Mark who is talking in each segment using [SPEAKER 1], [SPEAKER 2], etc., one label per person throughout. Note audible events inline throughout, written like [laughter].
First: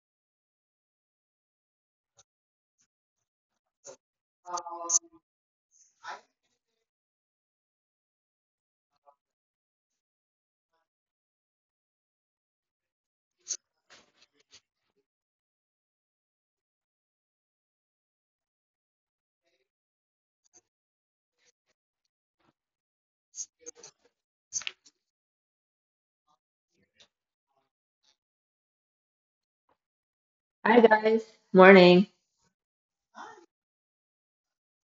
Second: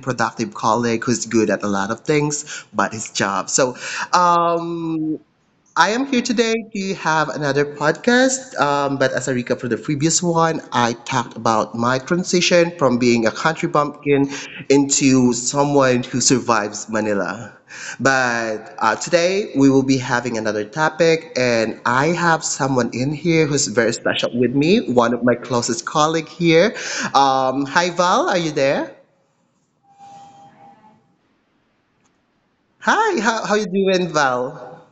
[SPEAKER 1] productive colleague who's good at a lot of things but his job.
[SPEAKER 2] Hi
[SPEAKER 1] Um, I am here today to have another podcast. But as a recap for the previous one, I talked about my transition from being a country bumpkin into someone who survives Manila. But today we will be having another topic, and I have someone in here who's very special with me, one of my closest colleague here. Hi, Val, are you there?
[SPEAKER 2] guys. Morning.
[SPEAKER 1] Hi, how you doing, Val?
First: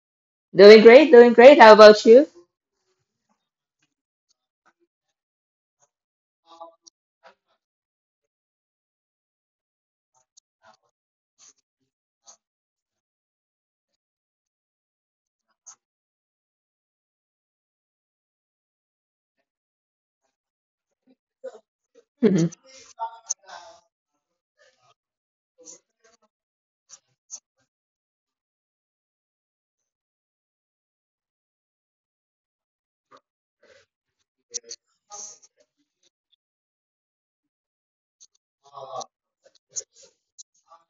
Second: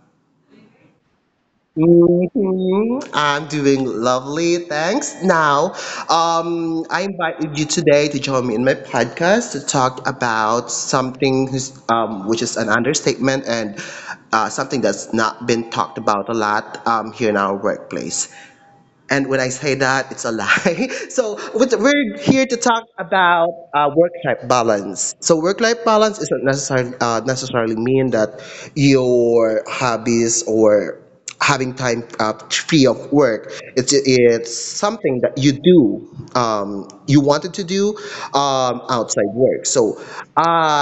[SPEAKER 2] Doing great, doing great. How about you?
[SPEAKER 1] Hmm, I'm doing lovely, thanks. Now, I invited you today to join me in my podcast to talk about something which is an understatement and something that's not been talked about a lot here in our workplace. And when I say that, it's a lie. [laughs] So we're here to
[SPEAKER 2] [laughs]
[SPEAKER 1] talk about work-life balance. So work-life balance isn't necessarily mean that your hobbies or having time free of work. It's something that you do you wanted to do outside work, so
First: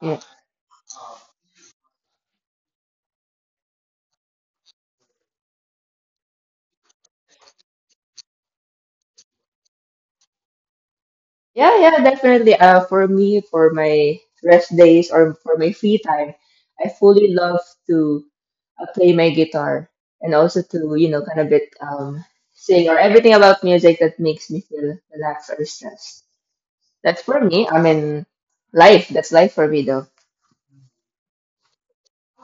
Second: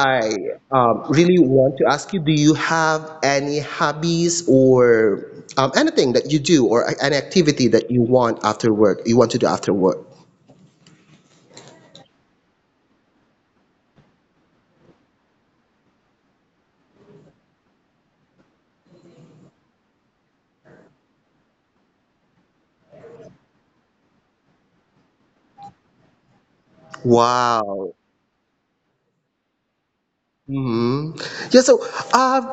[SPEAKER 2] Yeah.
[SPEAKER 1] um, really want to ask you, do you have any hobbies or anything that you do or an activity that you want after work you want to do after work?
[SPEAKER 2] Yeah, definitely. For me, for my rest days or for my free time, I fully love to play my guitar and also to, you know, kind of bit sing or everything about music that makes me feel relaxed or stressed. That's for me. I
[SPEAKER 1] Wow.
[SPEAKER 2] mean, life. That's life for me though.
[SPEAKER 1] Hmm. Yeah, so I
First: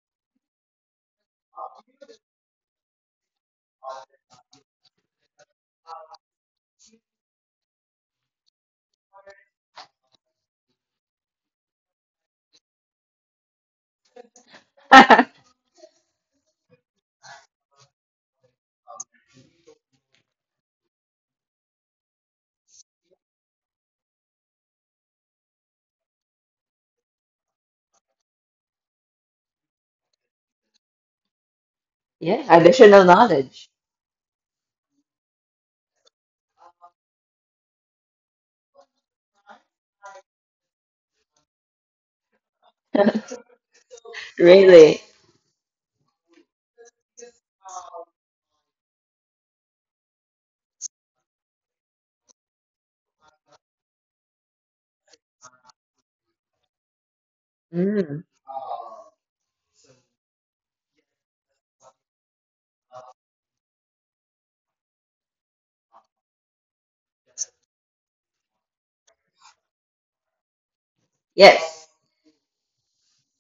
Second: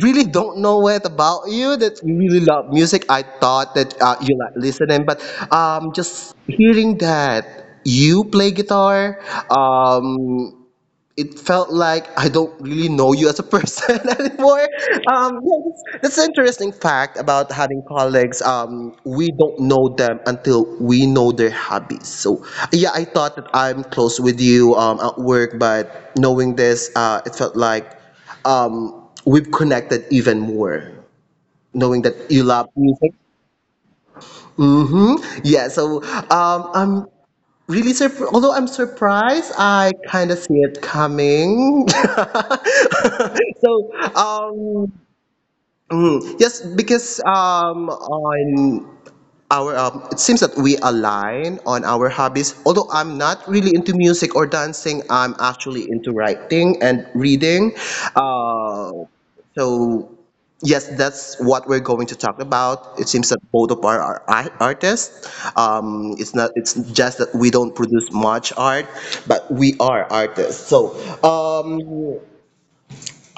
[SPEAKER 1] really don't know what about you that you really love music. I thought that you like listening, but just hearing that you play guitar, um, it felt like I don't really know you as a person [laughs] anymore.
[SPEAKER 2] [laughs]
[SPEAKER 1] Yeah, that's an interesting fact about having colleagues. We don't know them until we know their hobbies. So yeah, I thought that I'm close with you at work, but knowing this, it felt like we've connected even more. Knowing that
[SPEAKER 2] Yeah,
[SPEAKER 1] you love
[SPEAKER 2] additional
[SPEAKER 1] music.
[SPEAKER 2] knowledge.
[SPEAKER 1] Mm-hmm. Yeah, so I'm really surprised, although I'm surprised, I kind of see it coming. [laughs]
[SPEAKER 2] [laughs]
[SPEAKER 1] So, um,
[SPEAKER 2] Really?
[SPEAKER 1] yes, because on our it seems that we align on our hobbies, although I'm not really into music or dancing, I'm actually into writing and reading,
[SPEAKER 2] Mm,
[SPEAKER 1] uh, so yes, that's what we're going to talk about. It seems that both of our artists. It's not, it's just that we don't produce much art, but we are artists. so um,
[SPEAKER 2] yes.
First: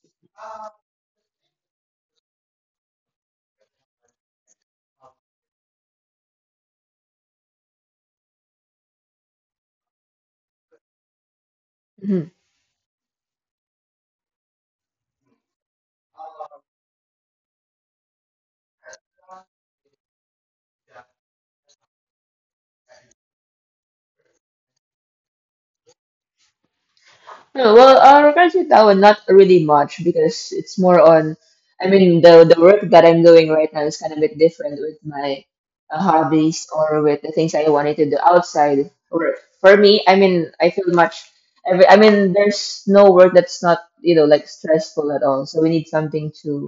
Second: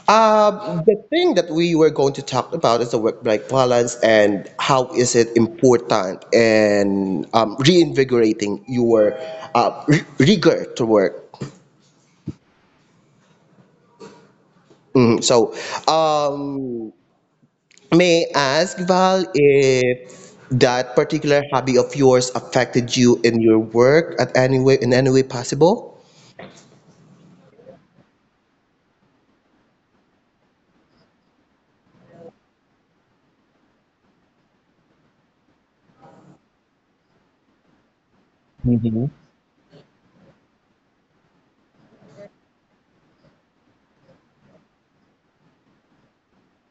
[SPEAKER 1] um, the thing that we were going to talk about is the work-life balance and how is it important, and reinvigorating your rigor to work.
[SPEAKER 2] Mhm.
[SPEAKER 1] Mhm. So, um, may I ask Val if that particular hobby of yours affected you in your work at any way in any way possible?
[SPEAKER 2] No, well, currently that not really much because it's more on. I mean, the work that I'm doing right now is kind of a bit different with my hobbies or with the things I wanted to do outside
[SPEAKER 1] Mhm.
[SPEAKER 2] work. For me, I mean, I feel much. Every, I mean, there's no work that's not you know like stressful at all. So we need something to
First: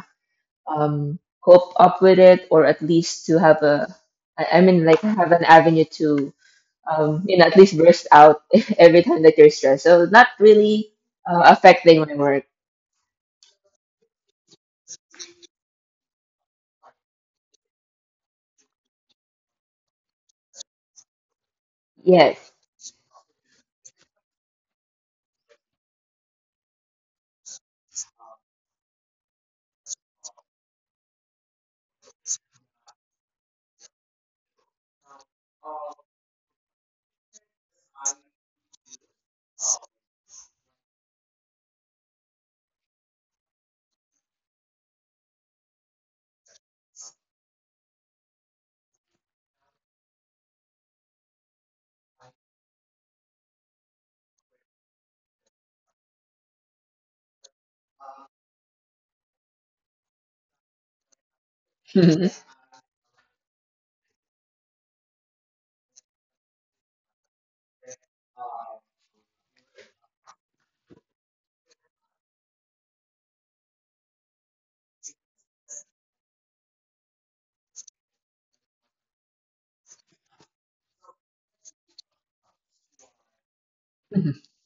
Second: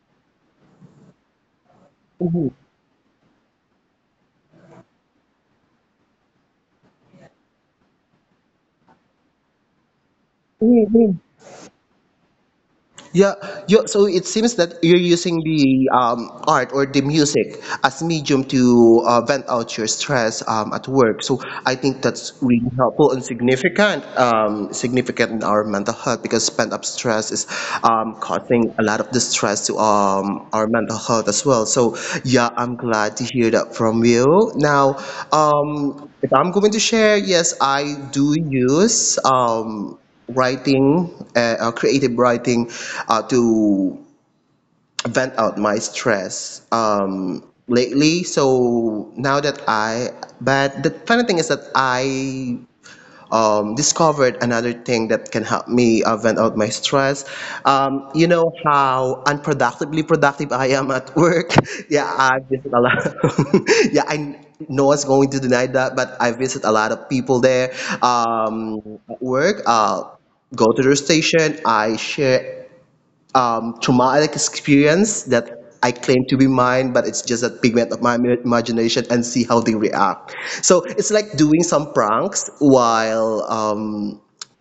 [SPEAKER 2] cope up with it, or at least to have a. I mean, like have an avenue to you know, at least burst out [laughs] every time that you're stressed. So not really affecting my work.
[SPEAKER 1] Yeah, you, so it seems that you're using the art or the music as medium to vent out your stress at work. So I think that's
[SPEAKER 2] Yes.
[SPEAKER 1] really helpful and significant, significant in our mental health, because pent up stress is causing a lot of distress to our mental health as well. So yeah, I'm glad to hear that from you. Now, if I'm going to share, yes, I do use. Writing, creative writing, to vent out my stress lately. But the funny thing is that I discovered another thing that can help me vent out my stress. You know how unproductively productive I am at work. [laughs] Yeah, I visit a lot. [laughs] yeah, I no one's going to deny that, but I visit a lot of people there at work. Go to their station. I share traumatic experience that I claim to be mine, but it's just a pigment of my imagination and see how they react. So it's like doing some pranks while
[SPEAKER 2] [laughs]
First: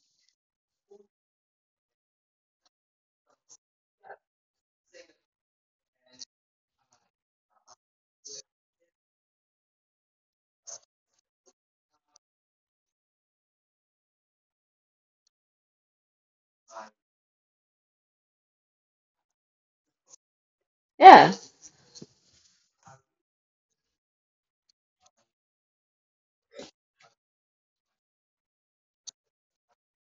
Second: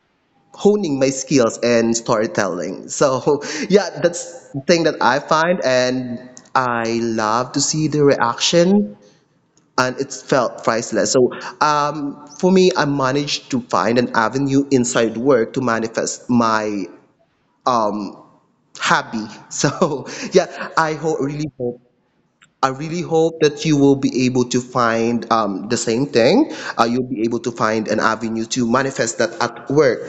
[SPEAKER 1] honing my skills and storytelling. So [laughs] yeah, that's the thing that I find, and I love to see the reaction. And it felt priceless. So, for me, I managed to find an avenue inside work to manifest my um, hobby. So [laughs] yeah,
[SPEAKER 2] Yeah.
[SPEAKER 1] I really hope that you will be able to find the same thing. You'll be able to find an avenue to manifest that at work.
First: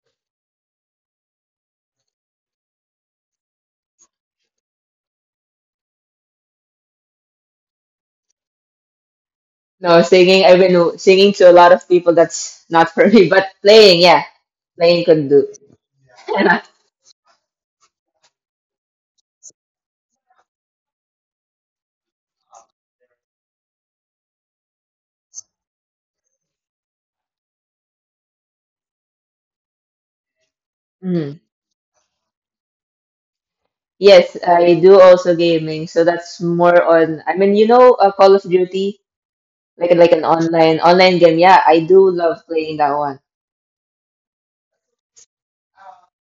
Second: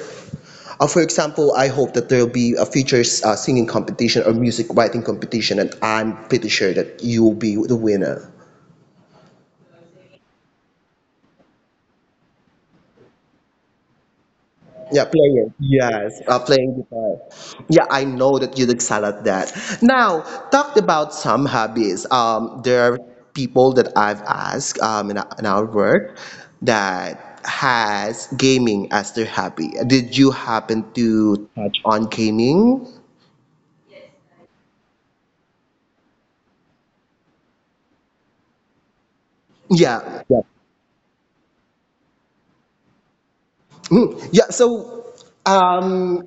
[SPEAKER 1] For example, I hope that there will be a future singing competition or music writing competition, and I'm pretty sure that you will be the winner.
[SPEAKER 2] No, singing, I've been singing to a lot of people. That's not for me, but playing, yeah, playing
[SPEAKER 1] Yeah,
[SPEAKER 2] can do.
[SPEAKER 1] playing. Yes,
[SPEAKER 2] [laughs]
[SPEAKER 1] playing guitar. Yeah, I know that you'd excel at that. Now, talked about some hobbies. There are people that I've asked in our work that has gaming as their hobby. Did you happen
[SPEAKER 2] Mm.
[SPEAKER 1] to touch on gaming?
[SPEAKER 2] Yes, I do also gaming. So that's more on, I mean, you know, Call of Duty, like
[SPEAKER 1] Yeah.
[SPEAKER 2] an online game. Yeah, I do love playing that one.
[SPEAKER 1] Mm, yeah, so um,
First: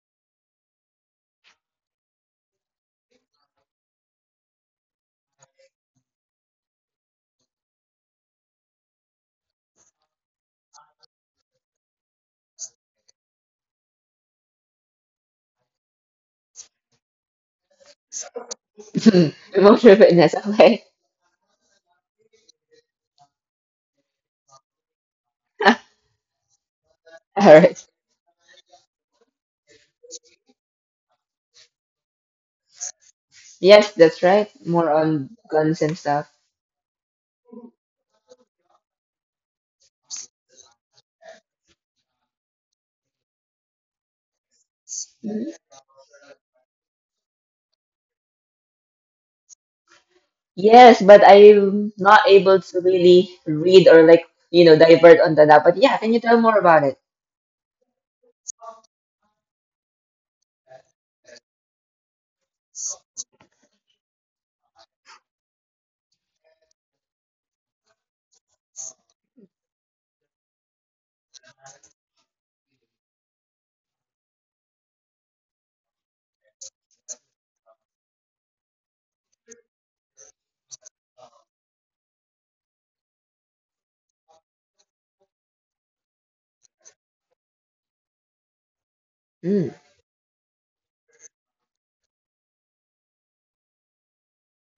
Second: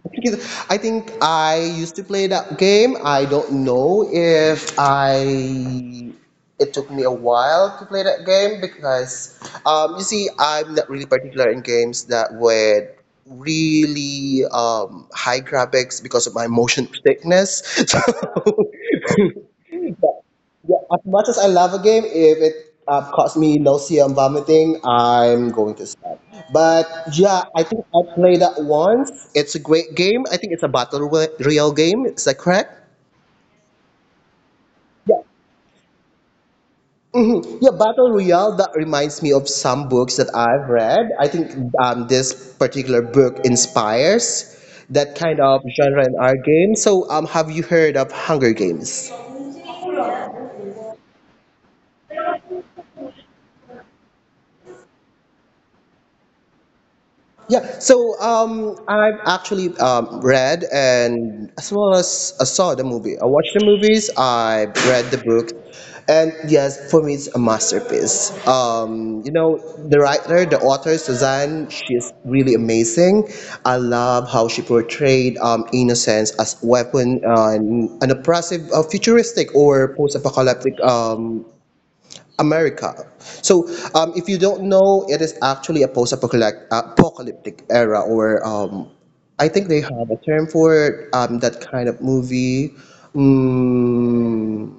[SPEAKER 1] I think I used to play that game. I don't know if I. It took me a while to play that game because, you see, I'm not really particular in games that were really high graphics because of my motion sickness. [laughs] So
[SPEAKER 2] [laughs]
[SPEAKER 1] yeah.
[SPEAKER 2] Emotional fitness,
[SPEAKER 1] Yeah,
[SPEAKER 2] okay.
[SPEAKER 1] as much as I love a game, if it caused me nausea and vomiting, I'm
[SPEAKER 2] [laughs] All
[SPEAKER 1] going to stop. But yeah, I
[SPEAKER 2] right.
[SPEAKER 1] think I played that once. It's a great game. I think it's a royale game. Is that correct?
[SPEAKER 2] Yes, that's right. More
[SPEAKER 1] Yeah,
[SPEAKER 2] on guns and stuff.
[SPEAKER 1] mhm. Yeah, battle royale. That reminds me of some books that I've read. I think this particular book inspires that kind of genre in our game. So, have you heard of Hunger Games?
[SPEAKER 2] Yes, but I'm not able to really read or like, you know, divert on that. But yeah, can you tell more about it?
[SPEAKER 1] Yeah, so I've actually read and as well as I saw the movie. I watched the movies, I read the book, and yes, for me it's a masterpiece. You know, the writer, the author, Suzanne, she's really amazing. I love how she portrayed innocence as weapon and an oppressive, futuristic or post-apocalyptic America. So, if you don't know, it is actually a post-apocalyptic apocalyptic era, or I think
[SPEAKER 2] Mm.
[SPEAKER 1] they have a term for it, that kind of movie. Mm,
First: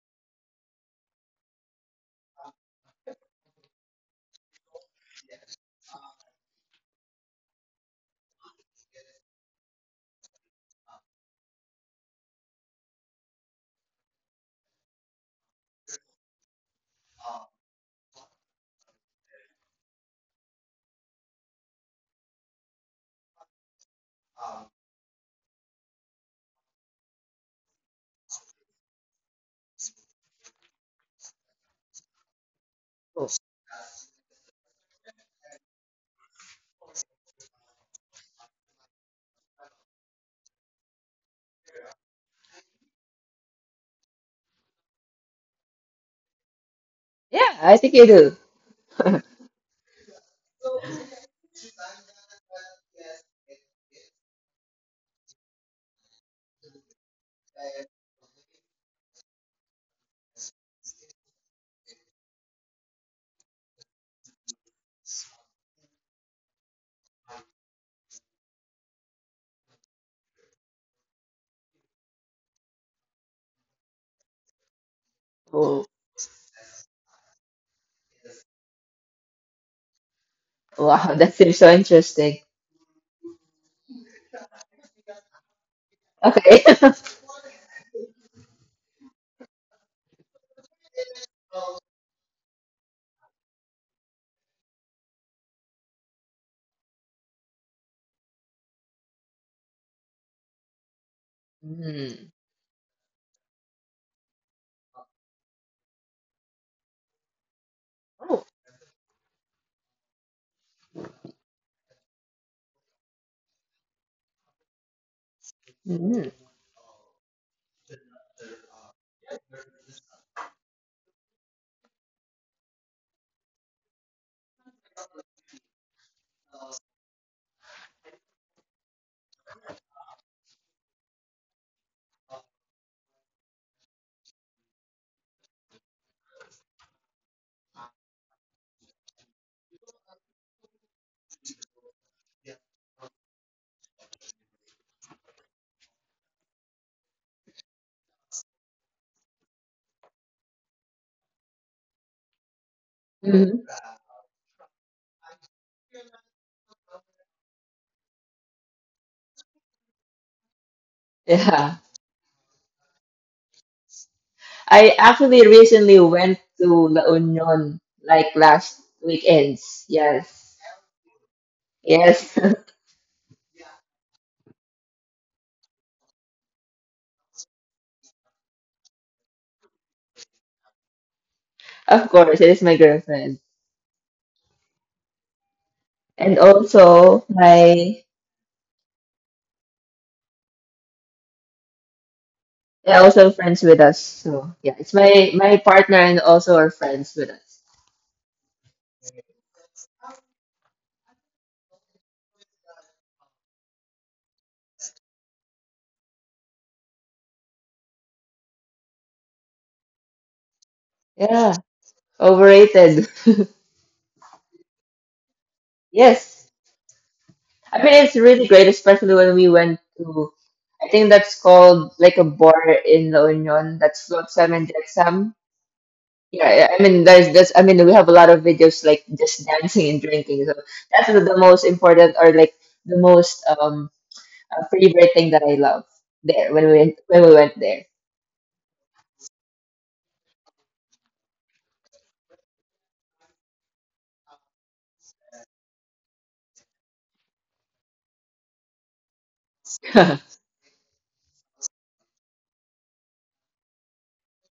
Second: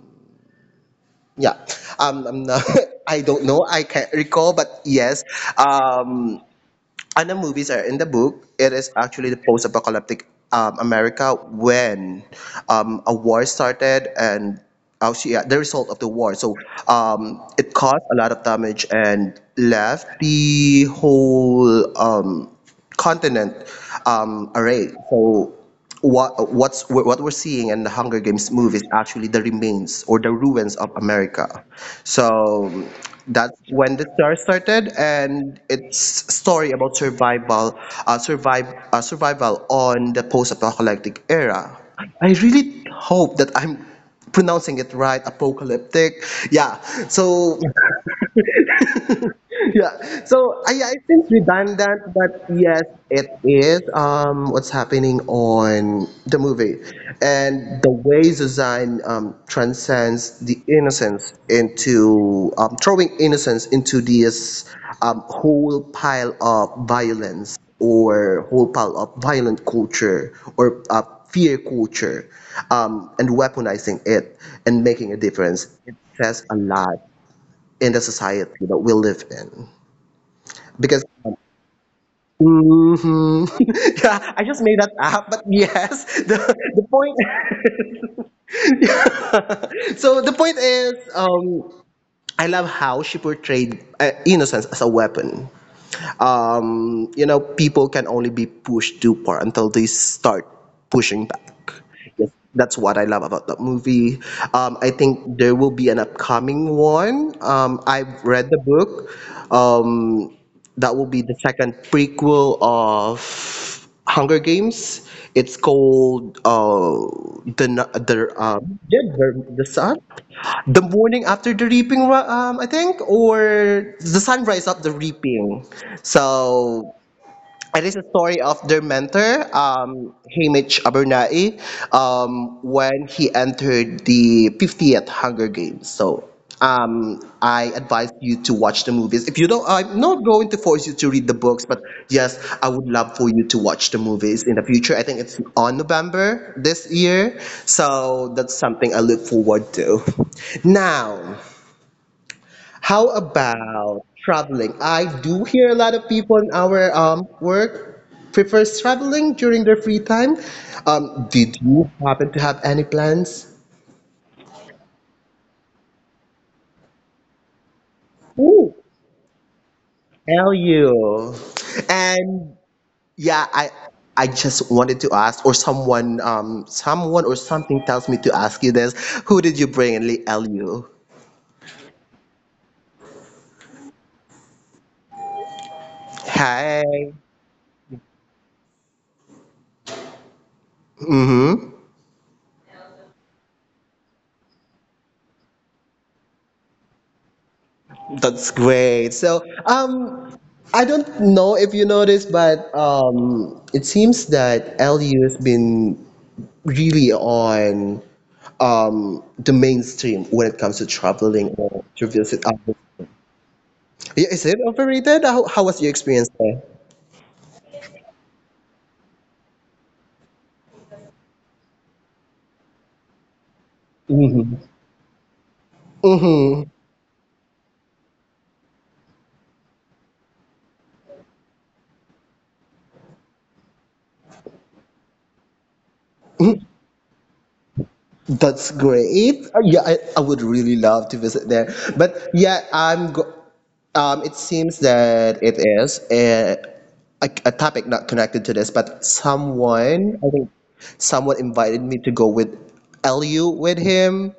[SPEAKER 1] yeah, I'm not, [laughs] I don't know. I can't recall, but yes. Um, and the movies are in the book. It is actually the post-apocalyptic America when a war started and actually yeah, the result of the war. So it caused a lot of damage and left the whole continent array. So what we're seeing in the Hunger Games movie is actually the remains or the ruins of America. So that's when the star started, and it's a story about survival, survival on the post-apocalyptic era. I really hope that I'm pronouncing it right, apocalyptic. Yeah. So
[SPEAKER 2] Yeah, I think you do.
[SPEAKER 1] yeah. So I think redundant, but yes, it is. What's happening on the movie, and the way Suzanne transcends the innocence into throwing innocence into this whole pile of violence or whole pile of violent culture or fear culture, and weaponizing it and making a difference.
[SPEAKER 2] Oh,
[SPEAKER 1] It says a lot in the society that we live in because
[SPEAKER 2] wow, [laughs] that seems so interesting.
[SPEAKER 1] Mhm. [laughs] yeah, I just made that up, but yes, [laughs] the
[SPEAKER 2] Okay.
[SPEAKER 1] the
[SPEAKER 2] [laughs]
[SPEAKER 1] point. [laughs] So the point is, I love how she portrayed innocence as a weapon. Um, you know, people can only be pushed too far until they start pushing back.
[SPEAKER 2] Mm.
[SPEAKER 1] Yes, that's what I love about that movie. I think there will be an upcoming one. I've
[SPEAKER 2] Oh.
[SPEAKER 1] read the book. Um, that will be the second prequel of Hunger Games. It's
[SPEAKER 2] Mm.
[SPEAKER 1] called the Nu- the yeah, the Sun. The morning after the reaping, I think, or the sunrise of the reaping. So it is a story of their mentor, Hamish Abernathy, when he entered the 50th Hunger Games. So I advise you to watch the movies. If you don't, I'm not going to force you to read the books, but yes, I would love for you to watch the movies in the future. I think it's on November this year, so that's something I look forward to. Now. How
[SPEAKER 2] Mhm.
[SPEAKER 1] about traveling? I do hear a lot of people in our work prefers traveling during their free time. Did
[SPEAKER 2] Yeah.
[SPEAKER 1] you happen to have any plans?
[SPEAKER 2] I actually recently went to La Union like last
[SPEAKER 1] Ooh,
[SPEAKER 2] weekends. Yes.
[SPEAKER 1] tell you.
[SPEAKER 2] Yes. [laughs]
[SPEAKER 1] And yeah, I just wanted to ask, or someone someone or something tells me to ask you this. Who did you bring in LU?
[SPEAKER 2] Of course, it is my girlfriend. And
[SPEAKER 1] Hi.
[SPEAKER 2] also my
[SPEAKER 1] Mm-hmm.
[SPEAKER 2] yeah, also friends with us. So yeah, it's my partner and also our friends with us.
[SPEAKER 1] That's great. So, I don't know if you noticed, but it seems that LU has been really on the mainstream when it comes to
[SPEAKER 2] Yeah,
[SPEAKER 1] traveling or to visit.
[SPEAKER 2] overrated. [laughs]
[SPEAKER 1] Yeah, is it overrated? How was your experience
[SPEAKER 2] Yes.
[SPEAKER 1] there?
[SPEAKER 2] I mean, it's really great, especially when we went to, I think that's called like a bar in La Union. That's Flotsam and
[SPEAKER 1] Mm-hmm.
[SPEAKER 2] Jetsam. Yeah, I
[SPEAKER 1] Mm-hmm.
[SPEAKER 2] mean, there's this, I mean, we have a lot of videos like just dancing and drinking. So that's the most important or like the most favorite thing that I love there when we went there.
[SPEAKER 1] That's great. Yeah, I would really love to visit there. But yeah, I'm go it seems that it is a topic not connected to this, but someone,
[SPEAKER 2] [laughs]
[SPEAKER 1] I think someone invited me to go with LU with him.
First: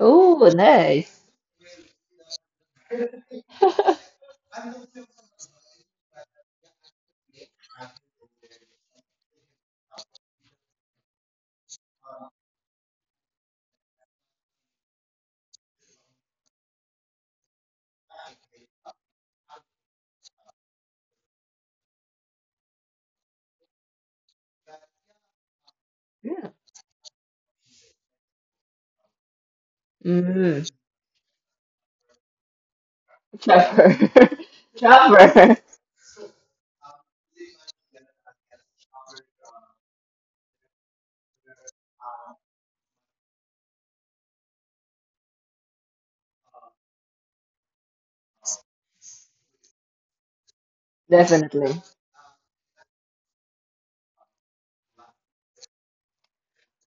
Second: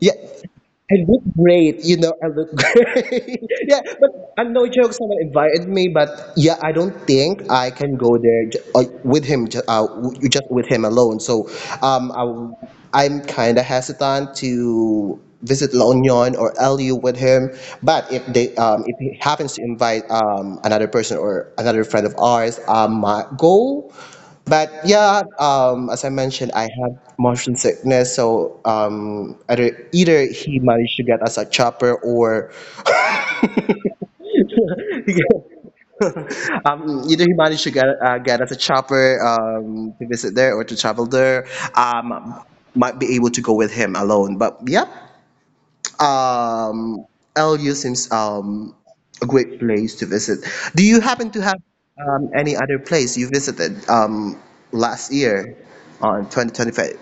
[SPEAKER 1] Yeah, I look
[SPEAKER 2] nice.
[SPEAKER 1] great, I look [laughs] great. Yeah, but I'm no joke, someone invited me, but yeah, I don't think I can go there with him, just with him alone. So um, I am kind of hesitant to visit La Union or LU with him. But if he happens to invite another person or another friend of ours, I might go. But yeah, as I mentioned, I had motion sickness, so either he
[SPEAKER 2] Mm,
[SPEAKER 1] managed to get us a chopper or
[SPEAKER 2] Trevor. [laughs] Trevor.
[SPEAKER 1] [laughs] either he managed to get us a chopper to visit there or to travel there. Um, might be able to go with him alone, but yeah, um, LU seems a great place to visit. Do you happen to have
[SPEAKER 2] Definitely.
[SPEAKER 1] any other place you visited last year on 2025?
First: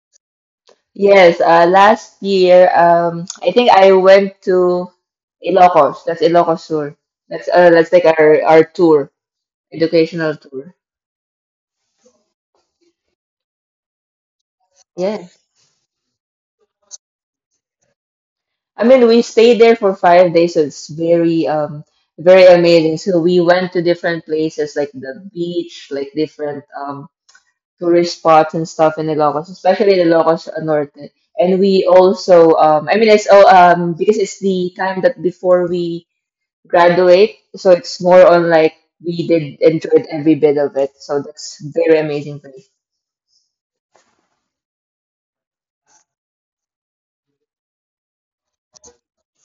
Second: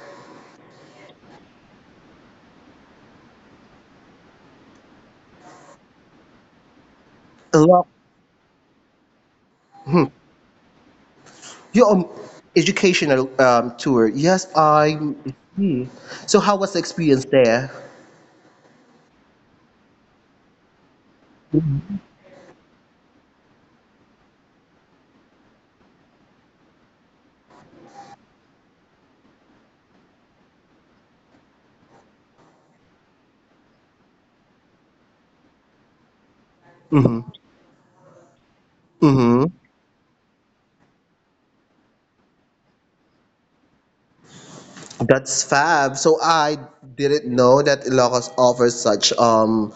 [SPEAKER 2] Yes, last year, I think I went to Ilocos. That's Ilocos tour.
[SPEAKER 1] A lot.
[SPEAKER 2] That's like our tour,
[SPEAKER 1] Hmm.
[SPEAKER 2] educational tour.
[SPEAKER 1] Your educational tour. Yes, I
[SPEAKER 2] Yes.
[SPEAKER 1] see. So how was the experience there?
[SPEAKER 2] I mean, we stayed there for 5 days, so it's very very amazing. So we went to different places like the beach, like different tourist spots and stuff in Ilocos, especially Ilocos Norte. And we also, I mean, it's all, because it's the time that before we
[SPEAKER 1] Hmm.
[SPEAKER 2] graduate, so it's more on like we
[SPEAKER 1] Hmm.
[SPEAKER 2] did enjoyed every bit of it. So that's very amazing place.
[SPEAKER 1] That's fab. So I didn't know that Ilocos offers such um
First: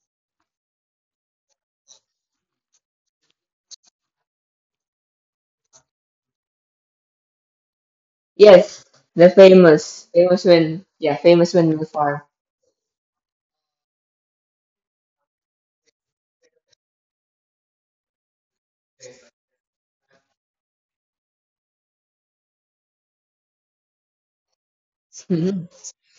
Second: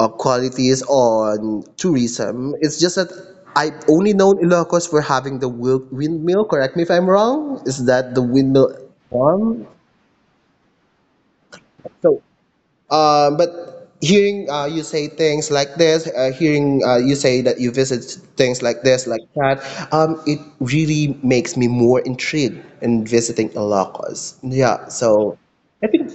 [SPEAKER 1] uh, qualities on tourism. It's just that I've only known Ilocos for having the windmill. Correct me if I'm wrong. Is that the windmill
[SPEAKER 2] Yes, the
[SPEAKER 1] farm?
[SPEAKER 2] famous, famous when, yeah, famous when we
[SPEAKER 1] So
[SPEAKER 2] far.
[SPEAKER 1] but hearing you say things like this, hearing you say that you visit things like this, like that, it really makes me more intrigued in visiting Ilocos. Yeah, so
[SPEAKER 2] Mhm.
[SPEAKER 1] I think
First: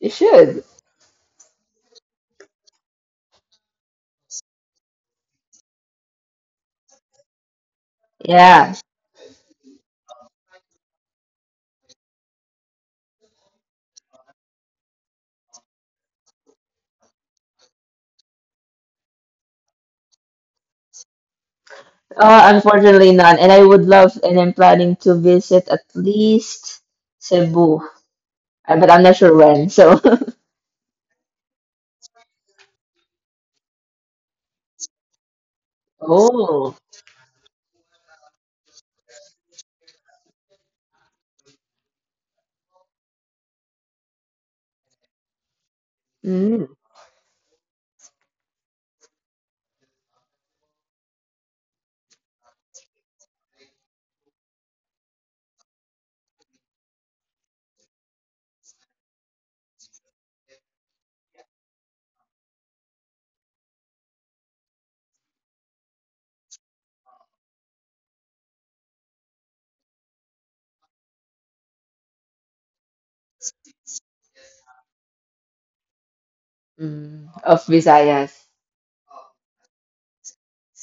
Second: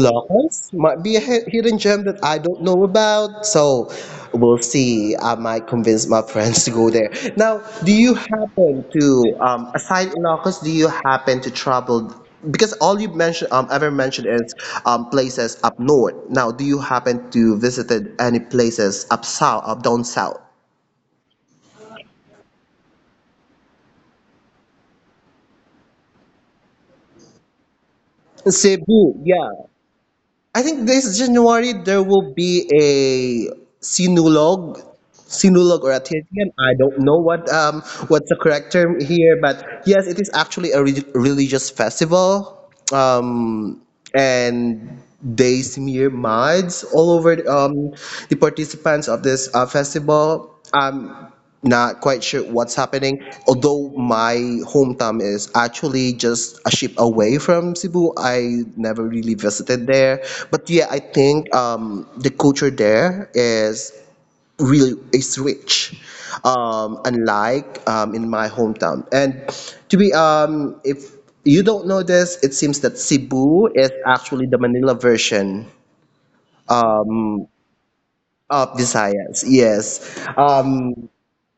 [SPEAKER 2] You should.
[SPEAKER 1] might be a hidden gem that I don't know about. So we'll see. I might convince my friends to go there. Now, do you
[SPEAKER 2] Yeah.
[SPEAKER 1] happen to, aside Ilocos, do you happen to travel because all you mentioned ever mentioned is places up north. Now, do you happen to visited any places up south, up down south?
[SPEAKER 2] Unfortunately none. And I would love, and I'm planning to visit at least Cebu. But I'm not sure
[SPEAKER 1] Cebu,
[SPEAKER 2] when.
[SPEAKER 1] yeah.
[SPEAKER 2] So.
[SPEAKER 1] I think this January there will be a sinulog,
[SPEAKER 2] [laughs]
[SPEAKER 1] sinulog or a
[SPEAKER 2] Oh.
[SPEAKER 1] titian. I don't know what's the correct term here, but yes, it is actually a religious festival. Um, and they smear
[SPEAKER 2] Mm,
[SPEAKER 1] muds all over the participants of this festival. Not quite sure what's happening. Although my hometown is actually just a ship away from Cebu, I never really visited there. But yeah, I think the culture there is really is rich, unlike in my hometown. And to be if you don't know this, it seems that Cebu is actually the Manila version um,
[SPEAKER 2] mm, of
[SPEAKER 1] of
[SPEAKER 2] Visayas.
[SPEAKER 1] Visayas. Yes, um,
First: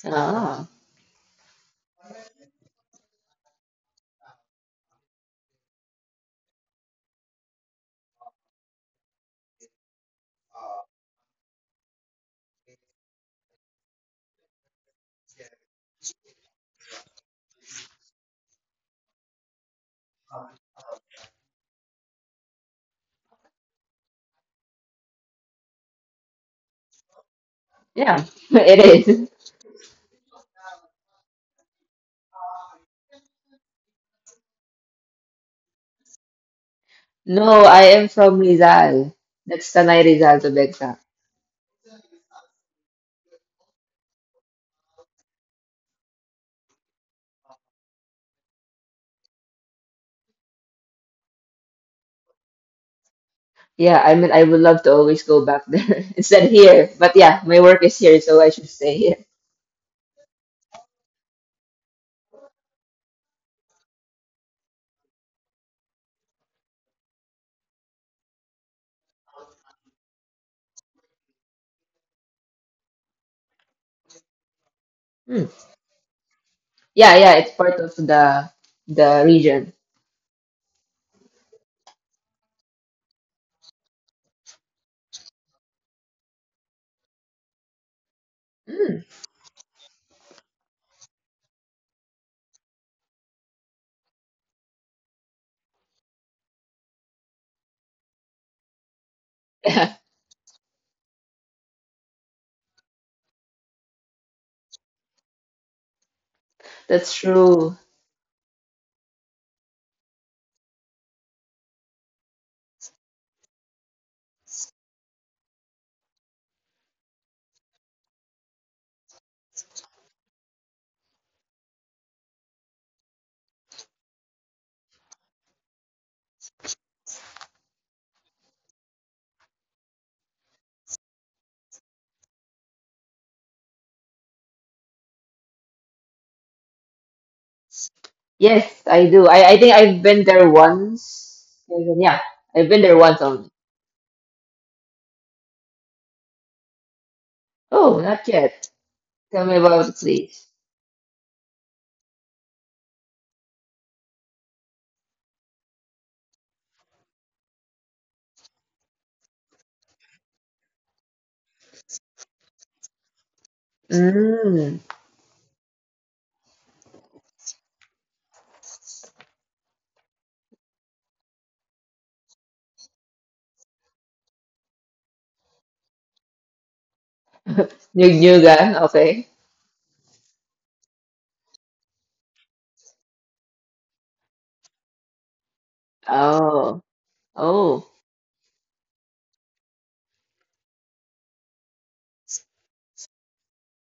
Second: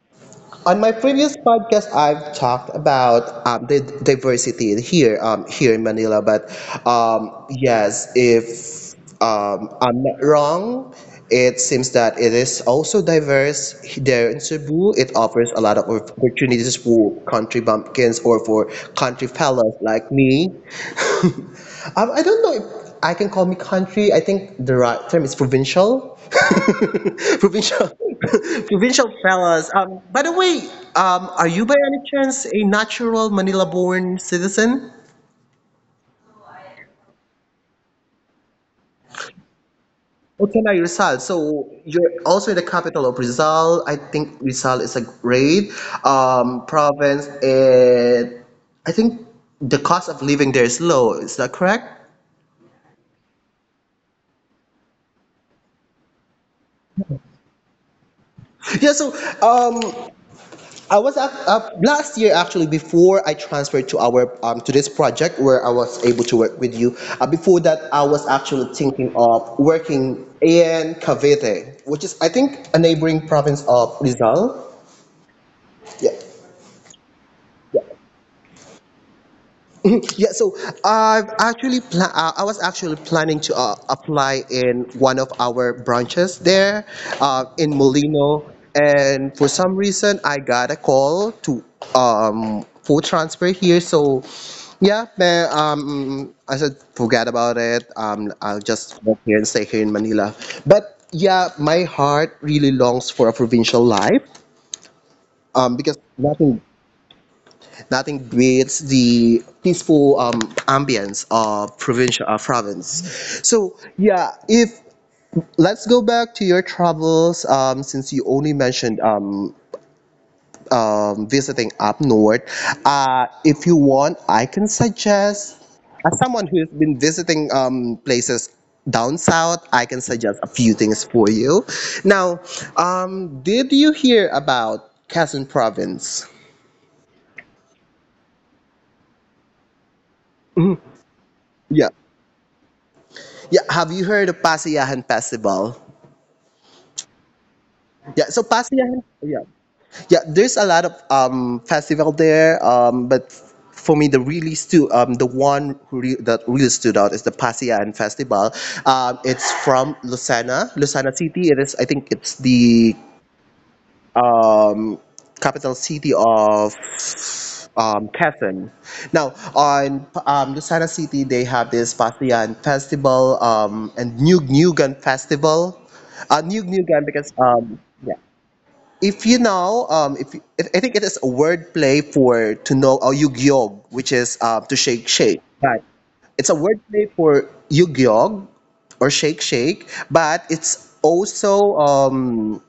[SPEAKER 2] Ah,
[SPEAKER 1] on my previous podcast, I've talked about the diversity here, here in Manila. But yes, if I'm not wrong, it seems that it is also diverse there in Cebu. It offers a lot of opportunities for country bumpkins or for country fellas like me. [laughs] I don't know if I can call me country. I think the right term is provincial. [laughs] Provincial. [laughs]
[SPEAKER 2] yeah,
[SPEAKER 1] Provincial
[SPEAKER 2] [laughs] it
[SPEAKER 1] fellas.
[SPEAKER 2] is.
[SPEAKER 1] By the way, are you by any chance a natural Manila-born citizen?
[SPEAKER 2] No, I am from Rizal. That's Tanay Rizal
[SPEAKER 1] Okay,
[SPEAKER 2] to be
[SPEAKER 1] now
[SPEAKER 2] exact.
[SPEAKER 1] Rizal. So you're also in the capital of Rizal. I think Rizal is a great province, and I think the cost of living there is low. Is that correct?
[SPEAKER 2] Yeah, I mean, I would love to always go back there [laughs] instead here. But yeah, my work is here, so I should stay here.
[SPEAKER 1] Yeah. So um, I was last year actually before I transferred to our to this project where I was able to work with you. Before that, I was actually thinking of working in Cavite, which is I think a neighboring province of
[SPEAKER 2] Hmm.
[SPEAKER 1] Rizal. Yeah.
[SPEAKER 2] Yeah, it's part of the region.
[SPEAKER 1] [laughs] Mhm. Yeah, so I've actually I was actually planning to apply in one of our branches there in
[SPEAKER 2] Hmm. [laughs]
[SPEAKER 1] Molino, and for some reason I got a call to for transfer here. So yeah, man, I said forget about it. I'll
[SPEAKER 2] Yeah,
[SPEAKER 1] just work here and stay here in Manila. But yeah, my heart really longs for a provincial life. Um, because
[SPEAKER 2] that's
[SPEAKER 1] nothing
[SPEAKER 2] true.
[SPEAKER 1] Nothing beats the peaceful ambience of provincial province. So yeah, if let's go back to your travels, since you only mentioned visiting up north. If you want, I can suggest as someone who's been visiting places down south, I can suggest a few things for you. Now, did you hear about Quezon Province?
[SPEAKER 2] Yes, I do. I think I've been there once. Yeah, I've been there
[SPEAKER 1] Yeah.
[SPEAKER 2] once only.
[SPEAKER 1] Yeah, have you heard of Pasiyahan Festival?
[SPEAKER 2] Oh, not yet.
[SPEAKER 1] Yeah,
[SPEAKER 2] Tell me
[SPEAKER 1] so
[SPEAKER 2] about it,
[SPEAKER 1] Pasiyahan,
[SPEAKER 2] please.
[SPEAKER 1] yeah. There's a lot of festival there. But for me, the really stu- the one who re- that really stood out is the Pasiyahan Festival. It's from Lucena City. It is, I think, it's the
[SPEAKER 2] Mm.
[SPEAKER 1] um, capital city of Quezon. Now, on Lucena City, they have this Pasian Festival and New Nugan Festival. New
[SPEAKER 2] New
[SPEAKER 1] Nugan
[SPEAKER 2] New
[SPEAKER 1] because
[SPEAKER 2] Garden, okay.
[SPEAKER 1] yeah. If you know, if, you- I think it is a word play for to know or Yugyog, which is to shake shake.
[SPEAKER 2] Oh,
[SPEAKER 1] Right. It's a
[SPEAKER 2] oh,
[SPEAKER 1] word play for Yugyog or shake shake, but it's also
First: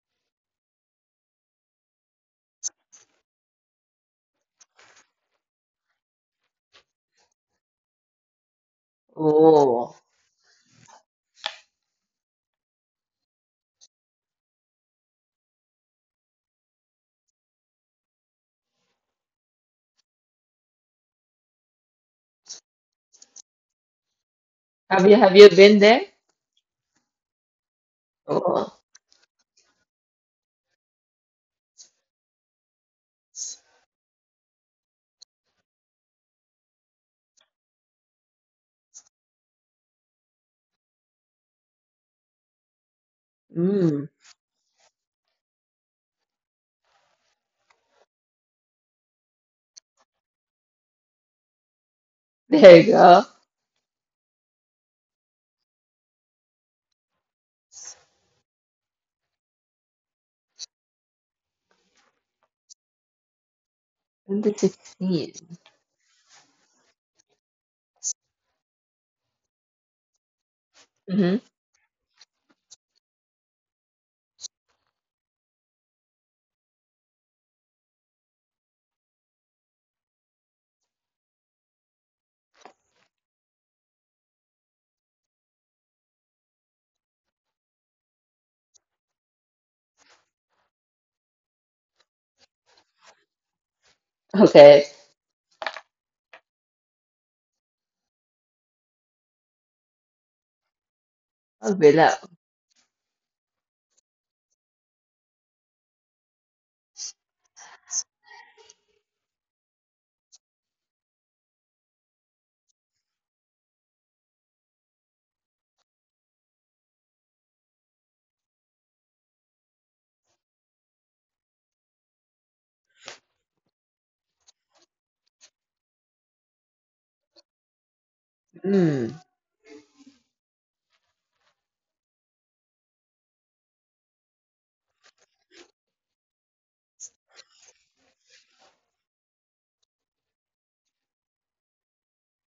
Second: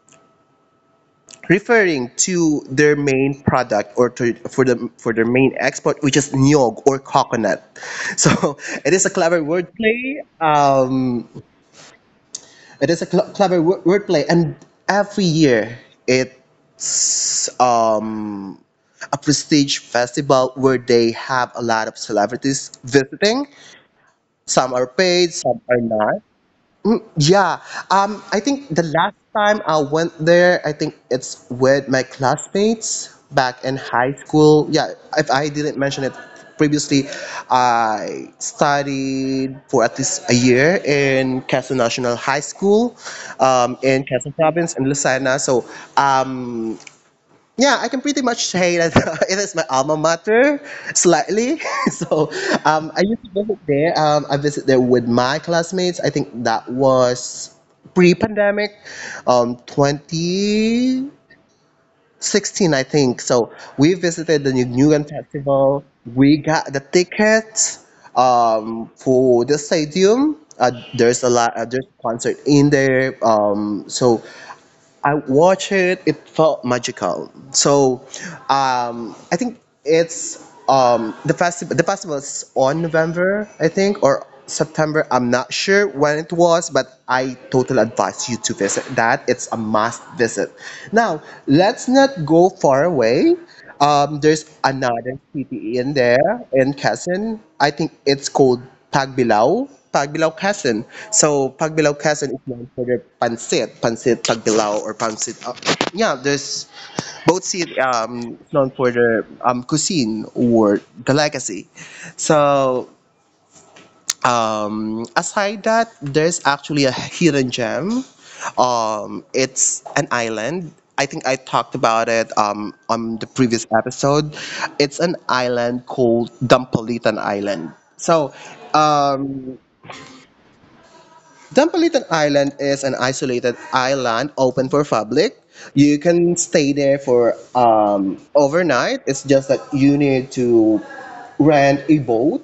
[SPEAKER 1] referring to their main product or to, for their main export, which is nyog or coconut. So [laughs] it is a clever
[SPEAKER 2] oh.
[SPEAKER 1] wordplay. Um, it is a clever wordplay, and every year it's um, a prestige festival where they have a lot of celebrities visiting. Some are paid,
[SPEAKER 2] Have you
[SPEAKER 1] some are
[SPEAKER 2] been there?
[SPEAKER 1] not. Mm, yeah, I think
[SPEAKER 2] Oh,
[SPEAKER 1] the last time I went there, I think it's with my classmates back in high school. Yeah, if I didn't mention it previously, I studied for at least a year in Quezon National High School, in
[SPEAKER 2] mm.
[SPEAKER 1] Quezon Province in Lucena. So, um, yeah, I can pretty much say that [laughs] it is my alma mater, slightly. [laughs] So
[SPEAKER 2] There you
[SPEAKER 1] I used
[SPEAKER 2] go.
[SPEAKER 1] to visit there. I visit there with my classmates. I think that was pre-pandemic, 2016, I think. So we visited the
[SPEAKER 2] Number
[SPEAKER 1] Nugan
[SPEAKER 2] 16.
[SPEAKER 1] Festival. We got the tickets for the stadium. There's a
[SPEAKER 2] Mm-hmm.
[SPEAKER 1] lot. There's concert in there. So I watched it. It felt magical. So, I think it's the festival. The festival is on November, I think, or September. I'm not sure when it was, but I totally advise you to visit that. It's a must visit. Now, let's not go far away. There's
[SPEAKER 2] Okay.
[SPEAKER 1] another city in there in Quezon. I think it's called Pagbilao Quezon. So
[SPEAKER 2] Oh,
[SPEAKER 1] Pagbilao
[SPEAKER 2] below.
[SPEAKER 1] Quezon is known for their pancit Pagbilao or pancit. Yeah, there's both city is known for their cuisine or the legacy. So aside that, there's actually a hidden gem. It's an island. I think I talked about it on the previous episode. It's an island called Dampalitan Island. So,
[SPEAKER 2] Mm.
[SPEAKER 1] um, Dampalitan Island is an isolated island open for public. You can stay there for overnight. It's just that you need to rent a boat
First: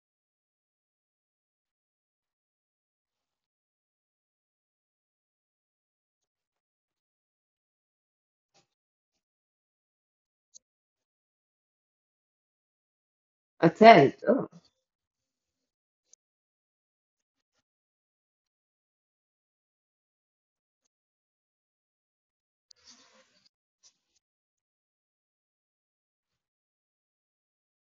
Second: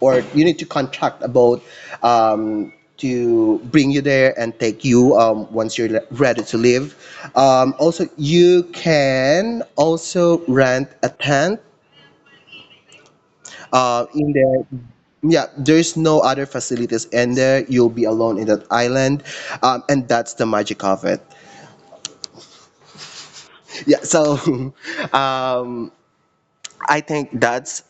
[SPEAKER 1] or you need to contract a boat um, to bring you there and take you once you're ready to leave. Also, you can also rent a tent
[SPEAKER 2] A tent.
[SPEAKER 1] in
[SPEAKER 2] Oh,
[SPEAKER 1] there, yeah, there's no other facilities in there. You'll be alone in that island, and that's the magic of it. Yeah, so [laughs] um, I think that's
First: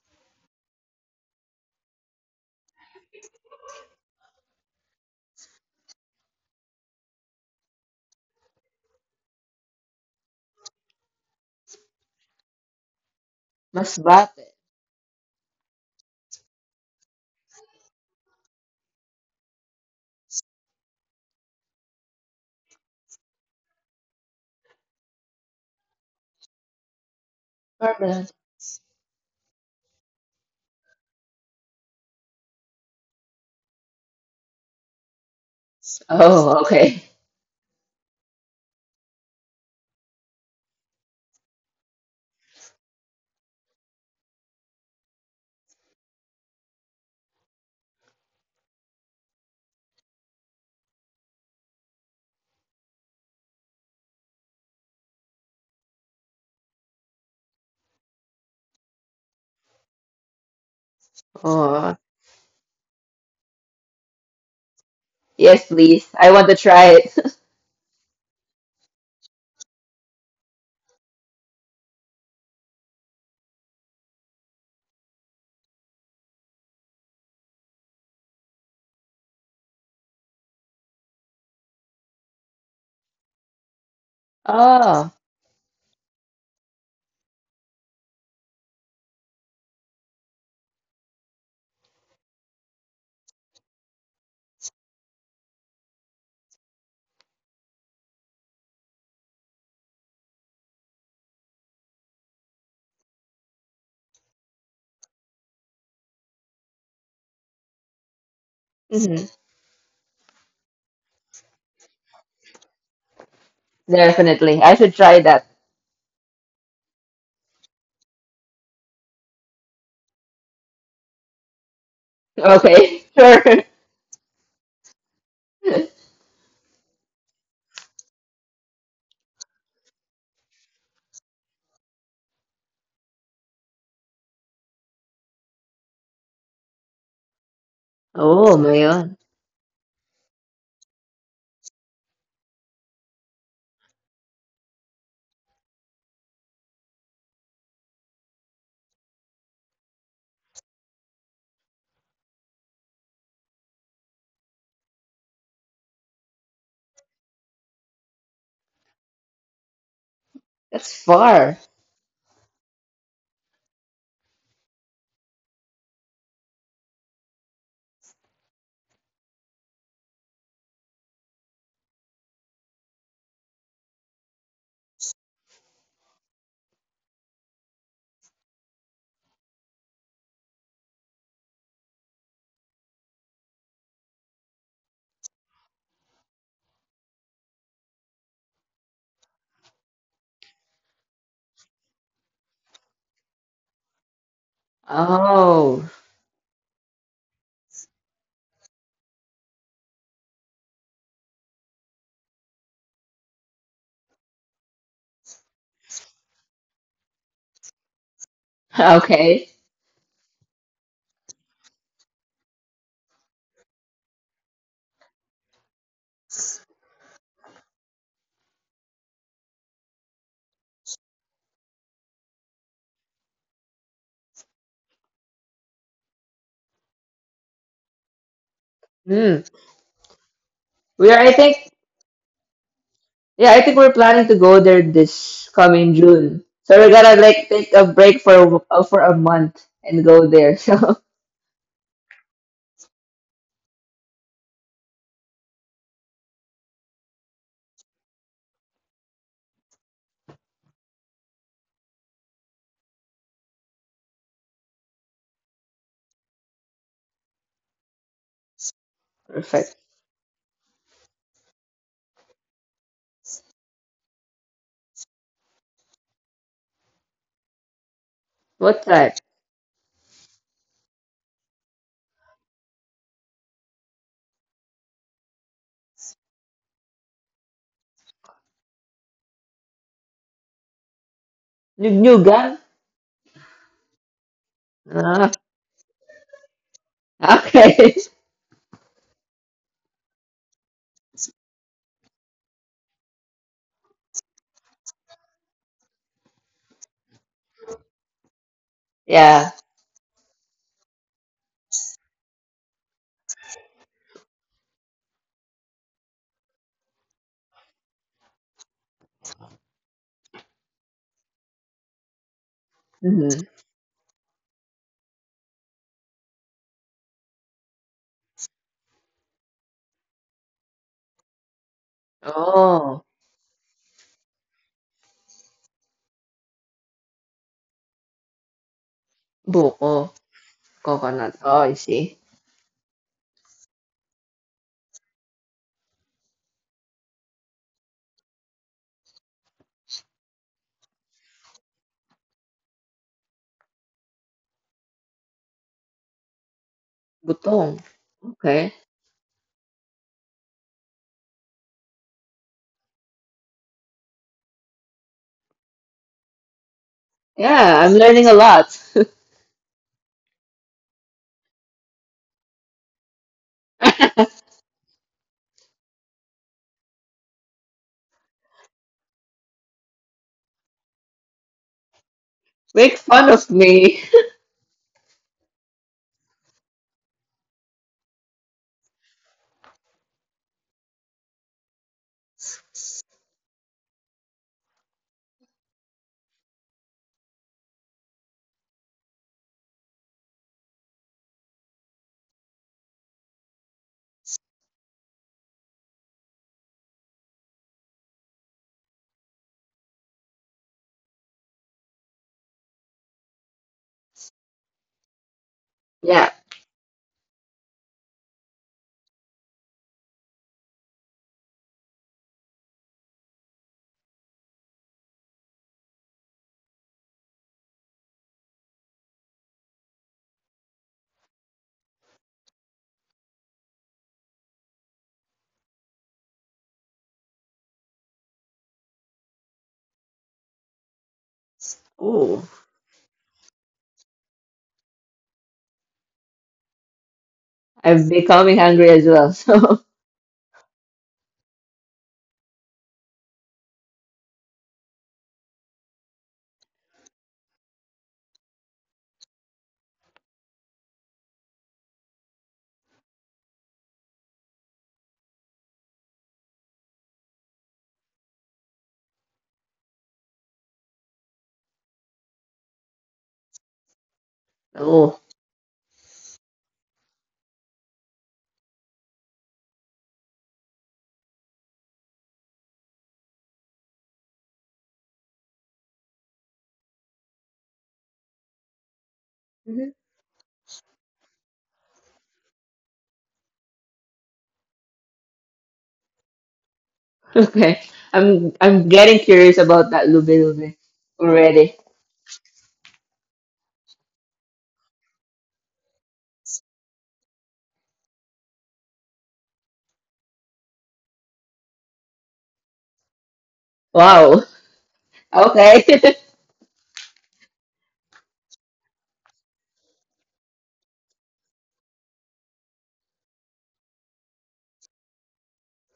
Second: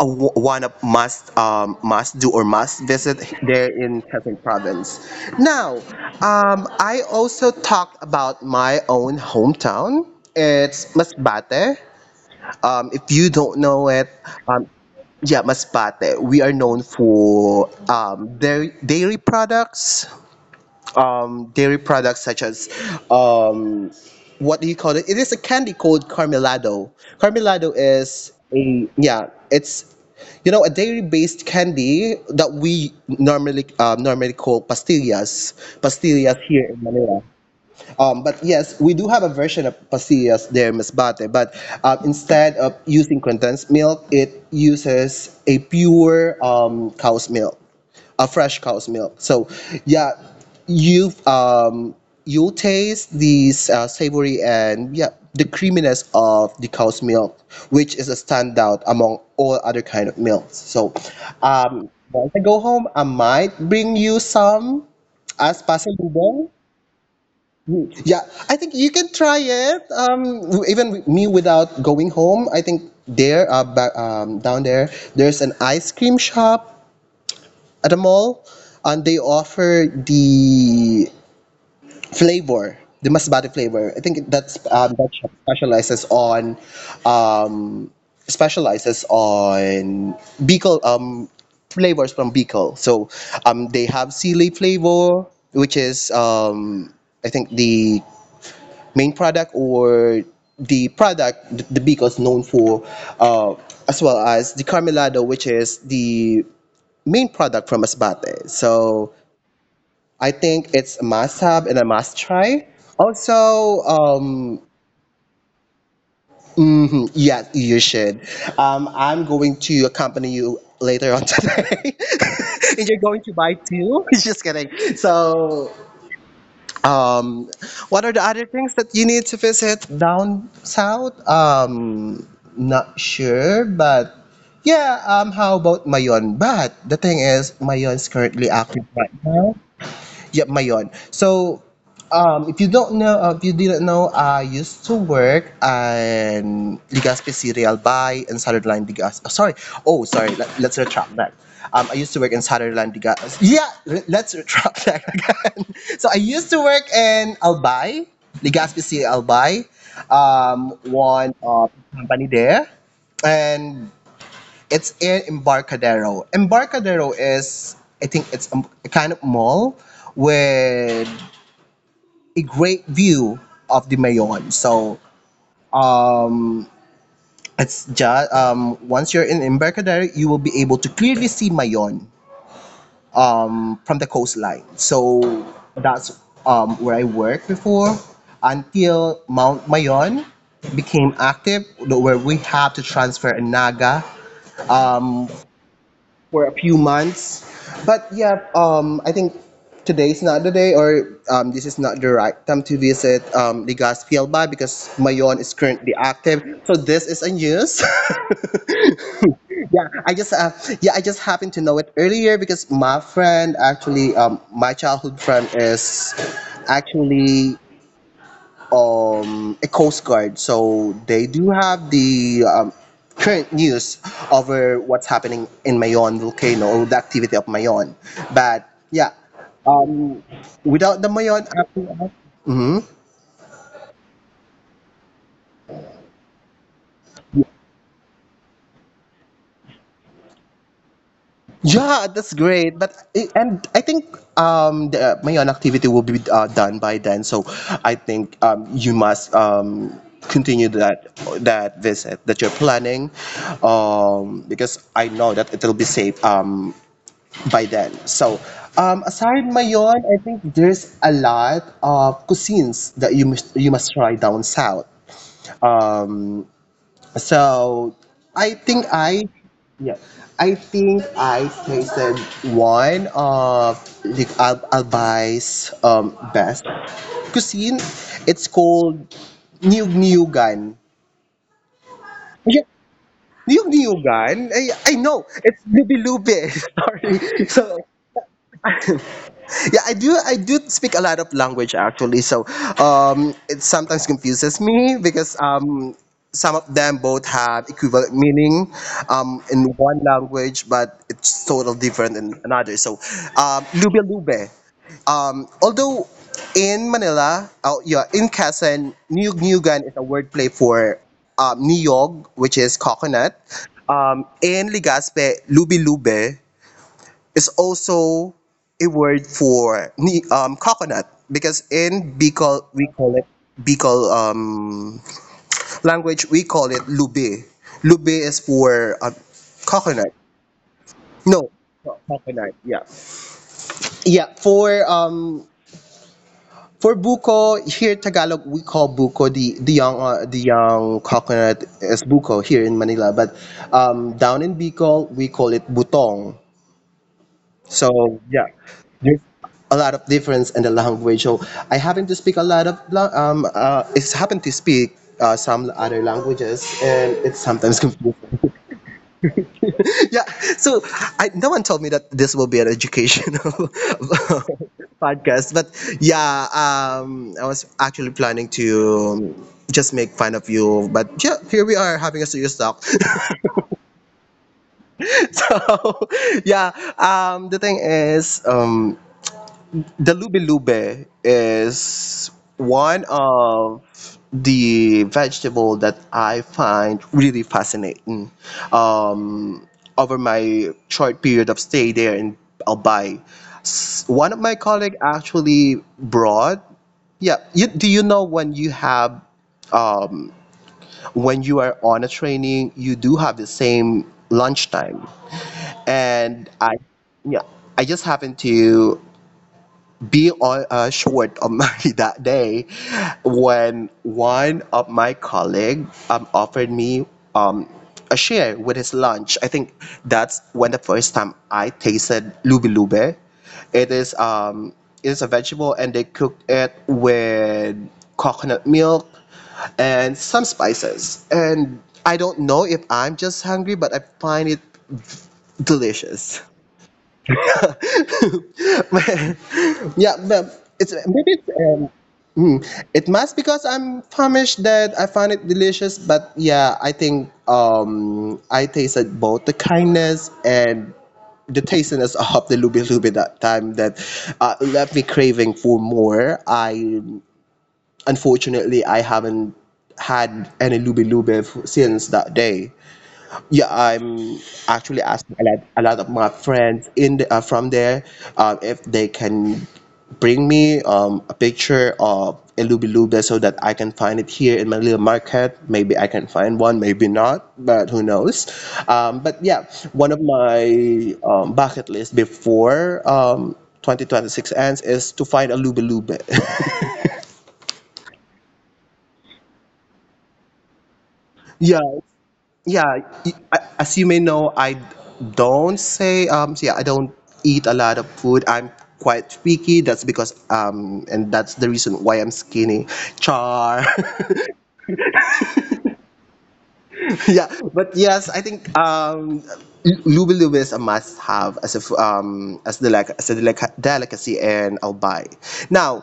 [SPEAKER 1] one of must do or must visit there in Quezon Province. Now, I also talked about my own hometown. It's Masbate. If you don't know it,
[SPEAKER 2] masbate.
[SPEAKER 1] um, yeah, Masbate. We are known for dairy products such as um, what do you call it? It is a candy called Carmelado. Carmelado
[SPEAKER 2] Permanent.
[SPEAKER 1] is a yeah, it's you know a dairy-based candy that we normally call pastillas
[SPEAKER 2] Oh,
[SPEAKER 1] here in
[SPEAKER 2] okay.
[SPEAKER 1] Manila. But yes, we do have a version of pasillas there, Miss Bate, but instead of using condensed milk, it uses a pure cow's milk, a fresh cow's milk. So, yeah, you um, you taste these savory and yeah the creaminess of the cow's milk, which is a standout among all other kind of milks. So,
[SPEAKER 2] Oh,
[SPEAKER 1] once I go home, I might bring you some as
[SPEAKER 2] yes, please. I want
[SPEAKER 1] pasillo.
[SPEAKER 2] to try it. [laughs]
[SPEAKER 1] Yeah, I think you can try it. Even with me without going home, I think there, down there, there's an ice cream shop at a mall, and they offer the flavor, the masbate flavor. I think that's that
[SPEAKER 2] Oh,
[SPEAKER 1] shop specializes on, um, specializes on Bicol flavors from Bicol. So, they have sili flavor, which is I think the main product or the product the Bico is known for, uh, as well as the Carmelado, which is the main product from Masbate. So
[SPEAKER 2] mm-hmm.
[SPEAKER 1] I think it's a must have and a must try. Also,
[SPEAKER 2] Definitely. I should try that.
[SPEAKER 1] mhm, yeah, you should. I'm going to accompany you later on today. [laughs] And you're
[SPEAKER 2] Okay, [laughs]
[SPEAKER 1] going to
[SPEAKER 2] sure.
[SPEAKER 1] buy two? [laughs] Just kidding. So
[SPEAKER 2] [laughs]
[SPEAKER 1] Um, what are the other things that you need to visit down south? Not sure, but yeah. How about Mayon? But the thing is, Mayon is currently
[SPEAKER 2] Oh,
[SPEAKER 1] active
[SPEAKER 2] my
[SPEAKER 1] right
[SPEAKER 2] God.
[SPEAKER 1] now. Yep, Mayon. So, if you don't know, if you didn't know, I used to work in Legazpi Cereal Buy and Saturday Line. Oh, sorry. Oh, sorry. Let's retract that. I used to work in Saturday Line. Yeah, let's retract that [laughs] again. So I used to work in Albay, Legazpi Cereal Albay,
[SPEAKER 2] That's
[SPEAKER 1] one
[SPEAKER 2] far.
[SPEAKER 1] company there, and it's in Embarcadero. Embarcadero is, I think, it's a kind of mall with a great view of the Mayon. So, um, it's just once you're in Embarcadero, you will be able to clearly see Mayon from the coastline. So that's where I worked before until Mount Mayon became active, where we have to transfer a Naga. Um,
[SPEAKER 2] Oh,
[SPEAKER 1] for a few months. But yeah, I think today's not the day, or this is not the right time to visit Legazpi Albay because Mayon is currently active. So this is a news.
[SPEAKER 2] [laughs] okay.
[SPEAKER 1] [laughs] Yeah, I just yeah, I just happened to know it earlier because my friend actually, my childhood friend is actually a coast guard, so they do have the current news over what's happening in Mayon volcano or the activity of Mayon. But yeah,
[SPEAKER 2] Mm.
[SPEAKER 1] um, without the
[SPEAKER 2] We are, I
[SPEAKER 1] Mayon
[SPEAKER 2] think,
[SPEAKER 1] activity, mhm,
[SPEAKER 2] yeah, I think we're planning to go there this coming June. So we're gonna like take a break for a month and go there. [laughs] So
[SPEAKER 1] yeah, that's great. But and I think the Mayon activity will be done by then, so I think you must continue that visit that you're planning because I know that it'll be safe by then. So, aside
[SPEAKER 2] perfect.
[SPEAKER 1] Mayon, I think there's a lot of cuisines that you must try down south. Um, so I think
[SPEAKER 2] What time?
[SPEAKER 1] I yeah, I think I tasted one of the Al Albay's best cuisine. It's called Niyug-niyugan.
[SPEAKER 2] New, new
[SPEAKER 1] Yeah,
[SPEAKER 2] gun?
[SPEAKER 1] Niyug-niyugan. I know.
[SPEAKER 2] Ah,
[SPEAKER 1] It's lubi-lubi. [laughs] Sorry. So
[SPEAKER 2] okay. [laughs]
[SPEAKER 1] yeah, I do speak a lot of language actually, so it sometimes confuses me because some of them both have equivalent meaning
[SPEAKER 2] Yeah.
[SPEAKER 1] in one language, but it's totally different in another. So, lube lube. Although in Manila, oh yeah, in Quezon, niyog niyogan is a wordplay for niyog, which is
[SPEAKER 2] Mm-hmm.
[SPEAKER 1] coconut. In Ligaspe, lubi lube, is also a word for coconut, because in Bicol we
[SPEAKER 2] Oh,
[SPEAKER 1] call it Bicol language, we call it lube. Lube is for
[SPEAKER 2] buko,
[SPEAKER 1] coconut.
[SPEAKER 2] coconut.
[SPEAKER 1] No,
[SPEAKER 2] Oh, I see.
[SPEAKER 1] coconut. Yeah, yeah. For buko here Tagalog, we call buko the young, the young coconut is buko here in Manila, but down in Bicol we call it butong.
[SPEAKER 2] Butong.
[SPEAKER 1] So
[SPEAKER 2] Okay.
[SPEAKER 1] a lot of difference in the language. So I happen to speak a lot of it's happen to speak some other languages and it's sometimes
[SPEAKER 2] Yeah, I'm learning a
[SPEAKER 1] confusing.
[SPEAKER 2] lot.
[SPEAKER 1] [laughs] Yeah. So I, no one told me that this will be an educational
[SPEAKER 2] [laughs]
[SPEAKER 1] [laughs] podcast, but yeah, I was actually planning to um, just make fun of you, but yeah, here we are having a serious talk.
[SPEAKER 2] Make fun
[SPEAKER 1] [laughs]
[SPEAKER 2] of me.
[SPEAKER 1] So [laughs] yeah, the thing is the lube lube is one of the vegetable that I find really fascinating. Um, Over my short period of stay there in Albay, one of my colleague actually brought. Yeah, you, do you know when you have, um, when you are on a training, you do have the same lunchtime,
[SPEAKER 2] [laughs] Yeah.
[SPEAKER 1] and I, yeah, I just happened to be on a short of money [laughs] that day when one of my colleague offered me um, a share with his lunch. I think that's when the first time I tasted lubi lube. It is um, it is a vegetable and they cooked it with coconut milk and some spices. And I don't
[SPEAKER 2] Oh,
[SPEAKER 1] know if I'm just hungry, but I find it delicious.
[SPEAKER 2] I'm becoming
[SPEAKER 1] [laughs]
[SPEAKER 2] hungry as well. [laughs]
[SPEAKER 1] Yeah, but it's maybe it's, mm, it must because I'm famished that I find it delicious. But yeah, I think I tasted both the kindness and the tastiness [laughs] of the lubi lubi that time that left me craving for more. I unfortunately I haven't had any lubi lubi since that day. Yeah, I'm
[SPEAKER 2] So,
[SPEAKER 1] actually
[SPEAKER 2] oh.
[SPEAKER 1] asking a lot of my friends in the, from there, if they can bring me a picture of a Lubi Luba so that I can find it here in my little market. Maybe I can find one, maybe not, but who knows. But yeah, one of my bucket list before 2026 ends is to find a Lubi Luba.
[SPEAKER 2] [laughs] Okay. I'm getting curious about that Lube Lube
[SPEAKER 1] [laughs]
[SPEAKER 2] already.
[SPEAKER 1] Yeah, yeah, as you may know, I don't say I don't eat a lot of food. I'm quite picky. That's because and that's the reason why I'm skinny. Char. [laughs]
[SPEAKER 2] Wow. Okay. [laughs]
[SPEAKER 1] [laughs] Yeah, but yes, I think Luby Luby is a must-have as if as the like as a delicacy, and I'll buy. Now,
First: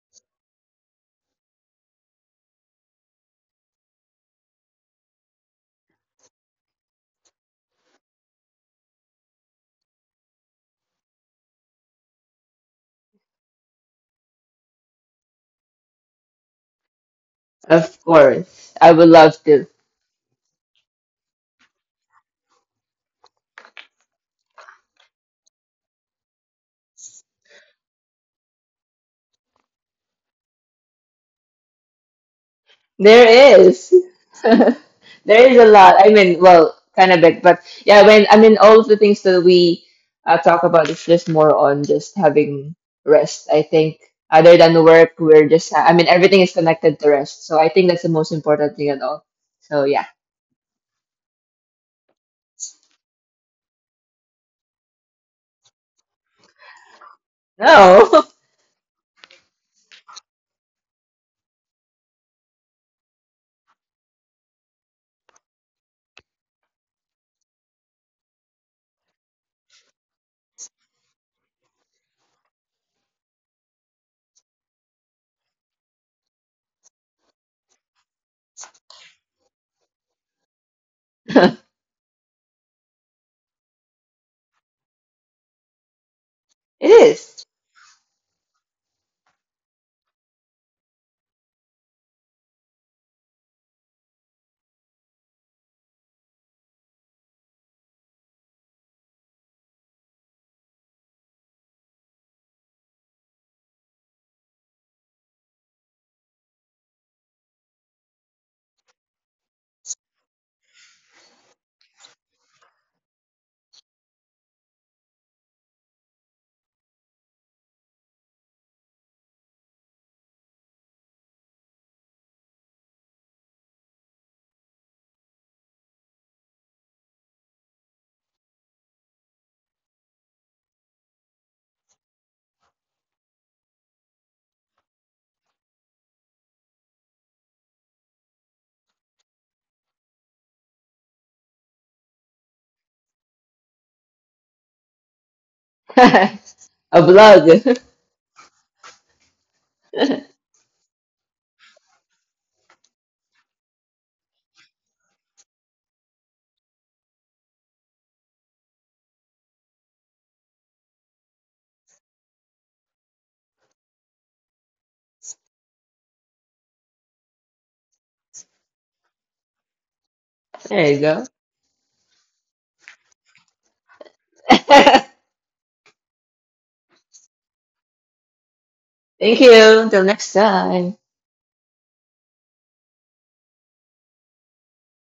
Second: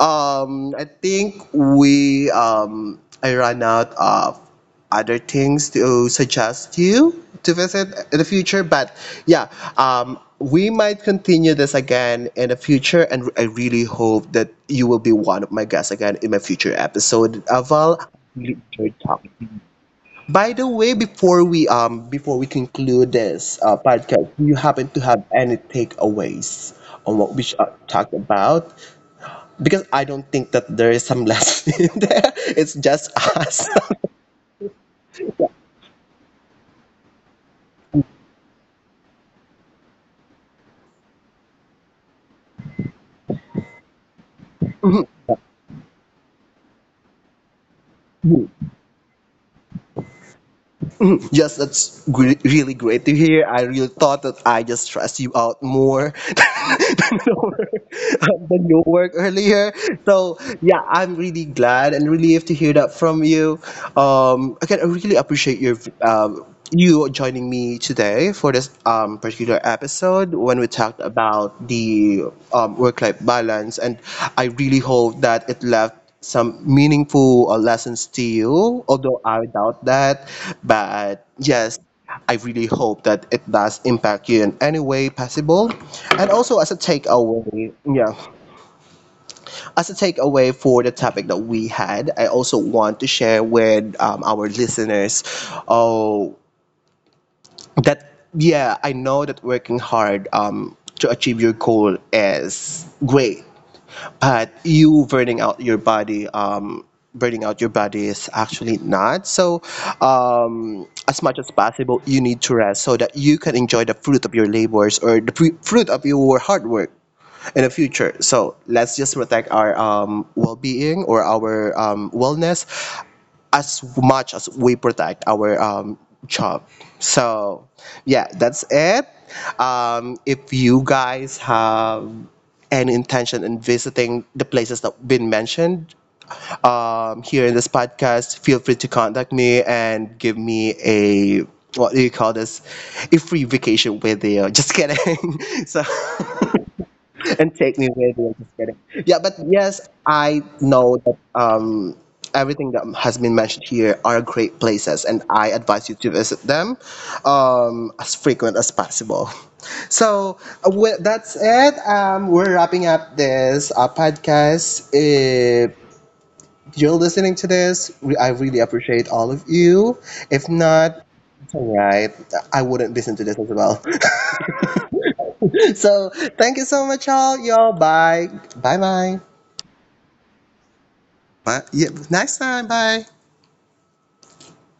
[SPEAKER 1] I think we I ran out of other things to suggest you to visit in the future, but yeah, we might continue this again in the future, and I really hope that you will be one of my guests again in my future episode, Aval.
[SPEAKER 2] Of course. I would love to.
[SPEAKER 1] By the way, before we conclude this podcast, do you happen to have any takeaways on what we talked about? Because I don't think that there is some lesson [laughs] in there. It's just us. [laughs]
[SPEAKER 2] There is. [laughs] There is a lot. I mean, well, kind of big, but yeah, when I mean all of the things that we talk about is just more on just having rest. I think other than work, we're just I mean everything is connected to rest. So I think that's the most important thing at all. So yeah.
[SPEAKER 1] Just that's really great to hear. I really thought that I just stressed you out more [laughs] than your
[SPEAKER 2] No.
[SPEAKER 1] than your work earlier. So yeah, I'm really glad and relieved to hear that from you. Again, I really appreciate your you joining me today for this particular episode when we talked about the work-life balance, and I really hope that it left some meaningful lessons to you, although I doubt that, but
[SPEAKER 2] [laughs]
[SPEAKER 1] yes, I really hope that it does impact you in any way possible, and also as a
[SPEAKER 2] It is.
[SPEAKER 1] takeaway, yeah, as a takeaway for the topic that we had, I also want to share with our listeners, oh, that yeah, I know that working hard to achieve your goal is great, but you burning out your body, is actually not so, as much as possible you need to rest so that you can enjoy the fruit of your labors or the fruit of your hard work in the future. So let's just protect our well-being or our wellness as much as we protect our job. So, yeah, that's it. If you guys have any intention in visiting the places that have been mentioned here in this podcast, feel free to contact me and give me a, what do you call this? A free vacation with you. Just kidding. [laughs] So
[SPEAKER 2] [laughs]
[SPEAKER 1] [laughs]
[SPEAKER 2] A blog.
[SPEAKER 1] and take
[SPEAKER 2] [laughs]
[SPEAKER 1] me with you. Just kidding. Yeah, but yes, I know that everything that has been mentioned here are great places, and I advise you to visit them as frequent as possible. So well, that's it. We're wrapping up this podcast. If you're listening to this, I really appreciate all of you. If
[SPEAKER 2] There you
[SPEAKER 1] not,
[SPEAKER 2] go.
[SPEAKER 1] it's all right. I wouldn't listen to this as well.
[SPEAKER 2] [laughs] Thank
[SPEAKER 1] [laughs] So thank you so much, all. Y'all, bye. Bye bye.
[SPEAKER 2] you. Until next time.
[SPEAKER 1] But yeah, next time, bye.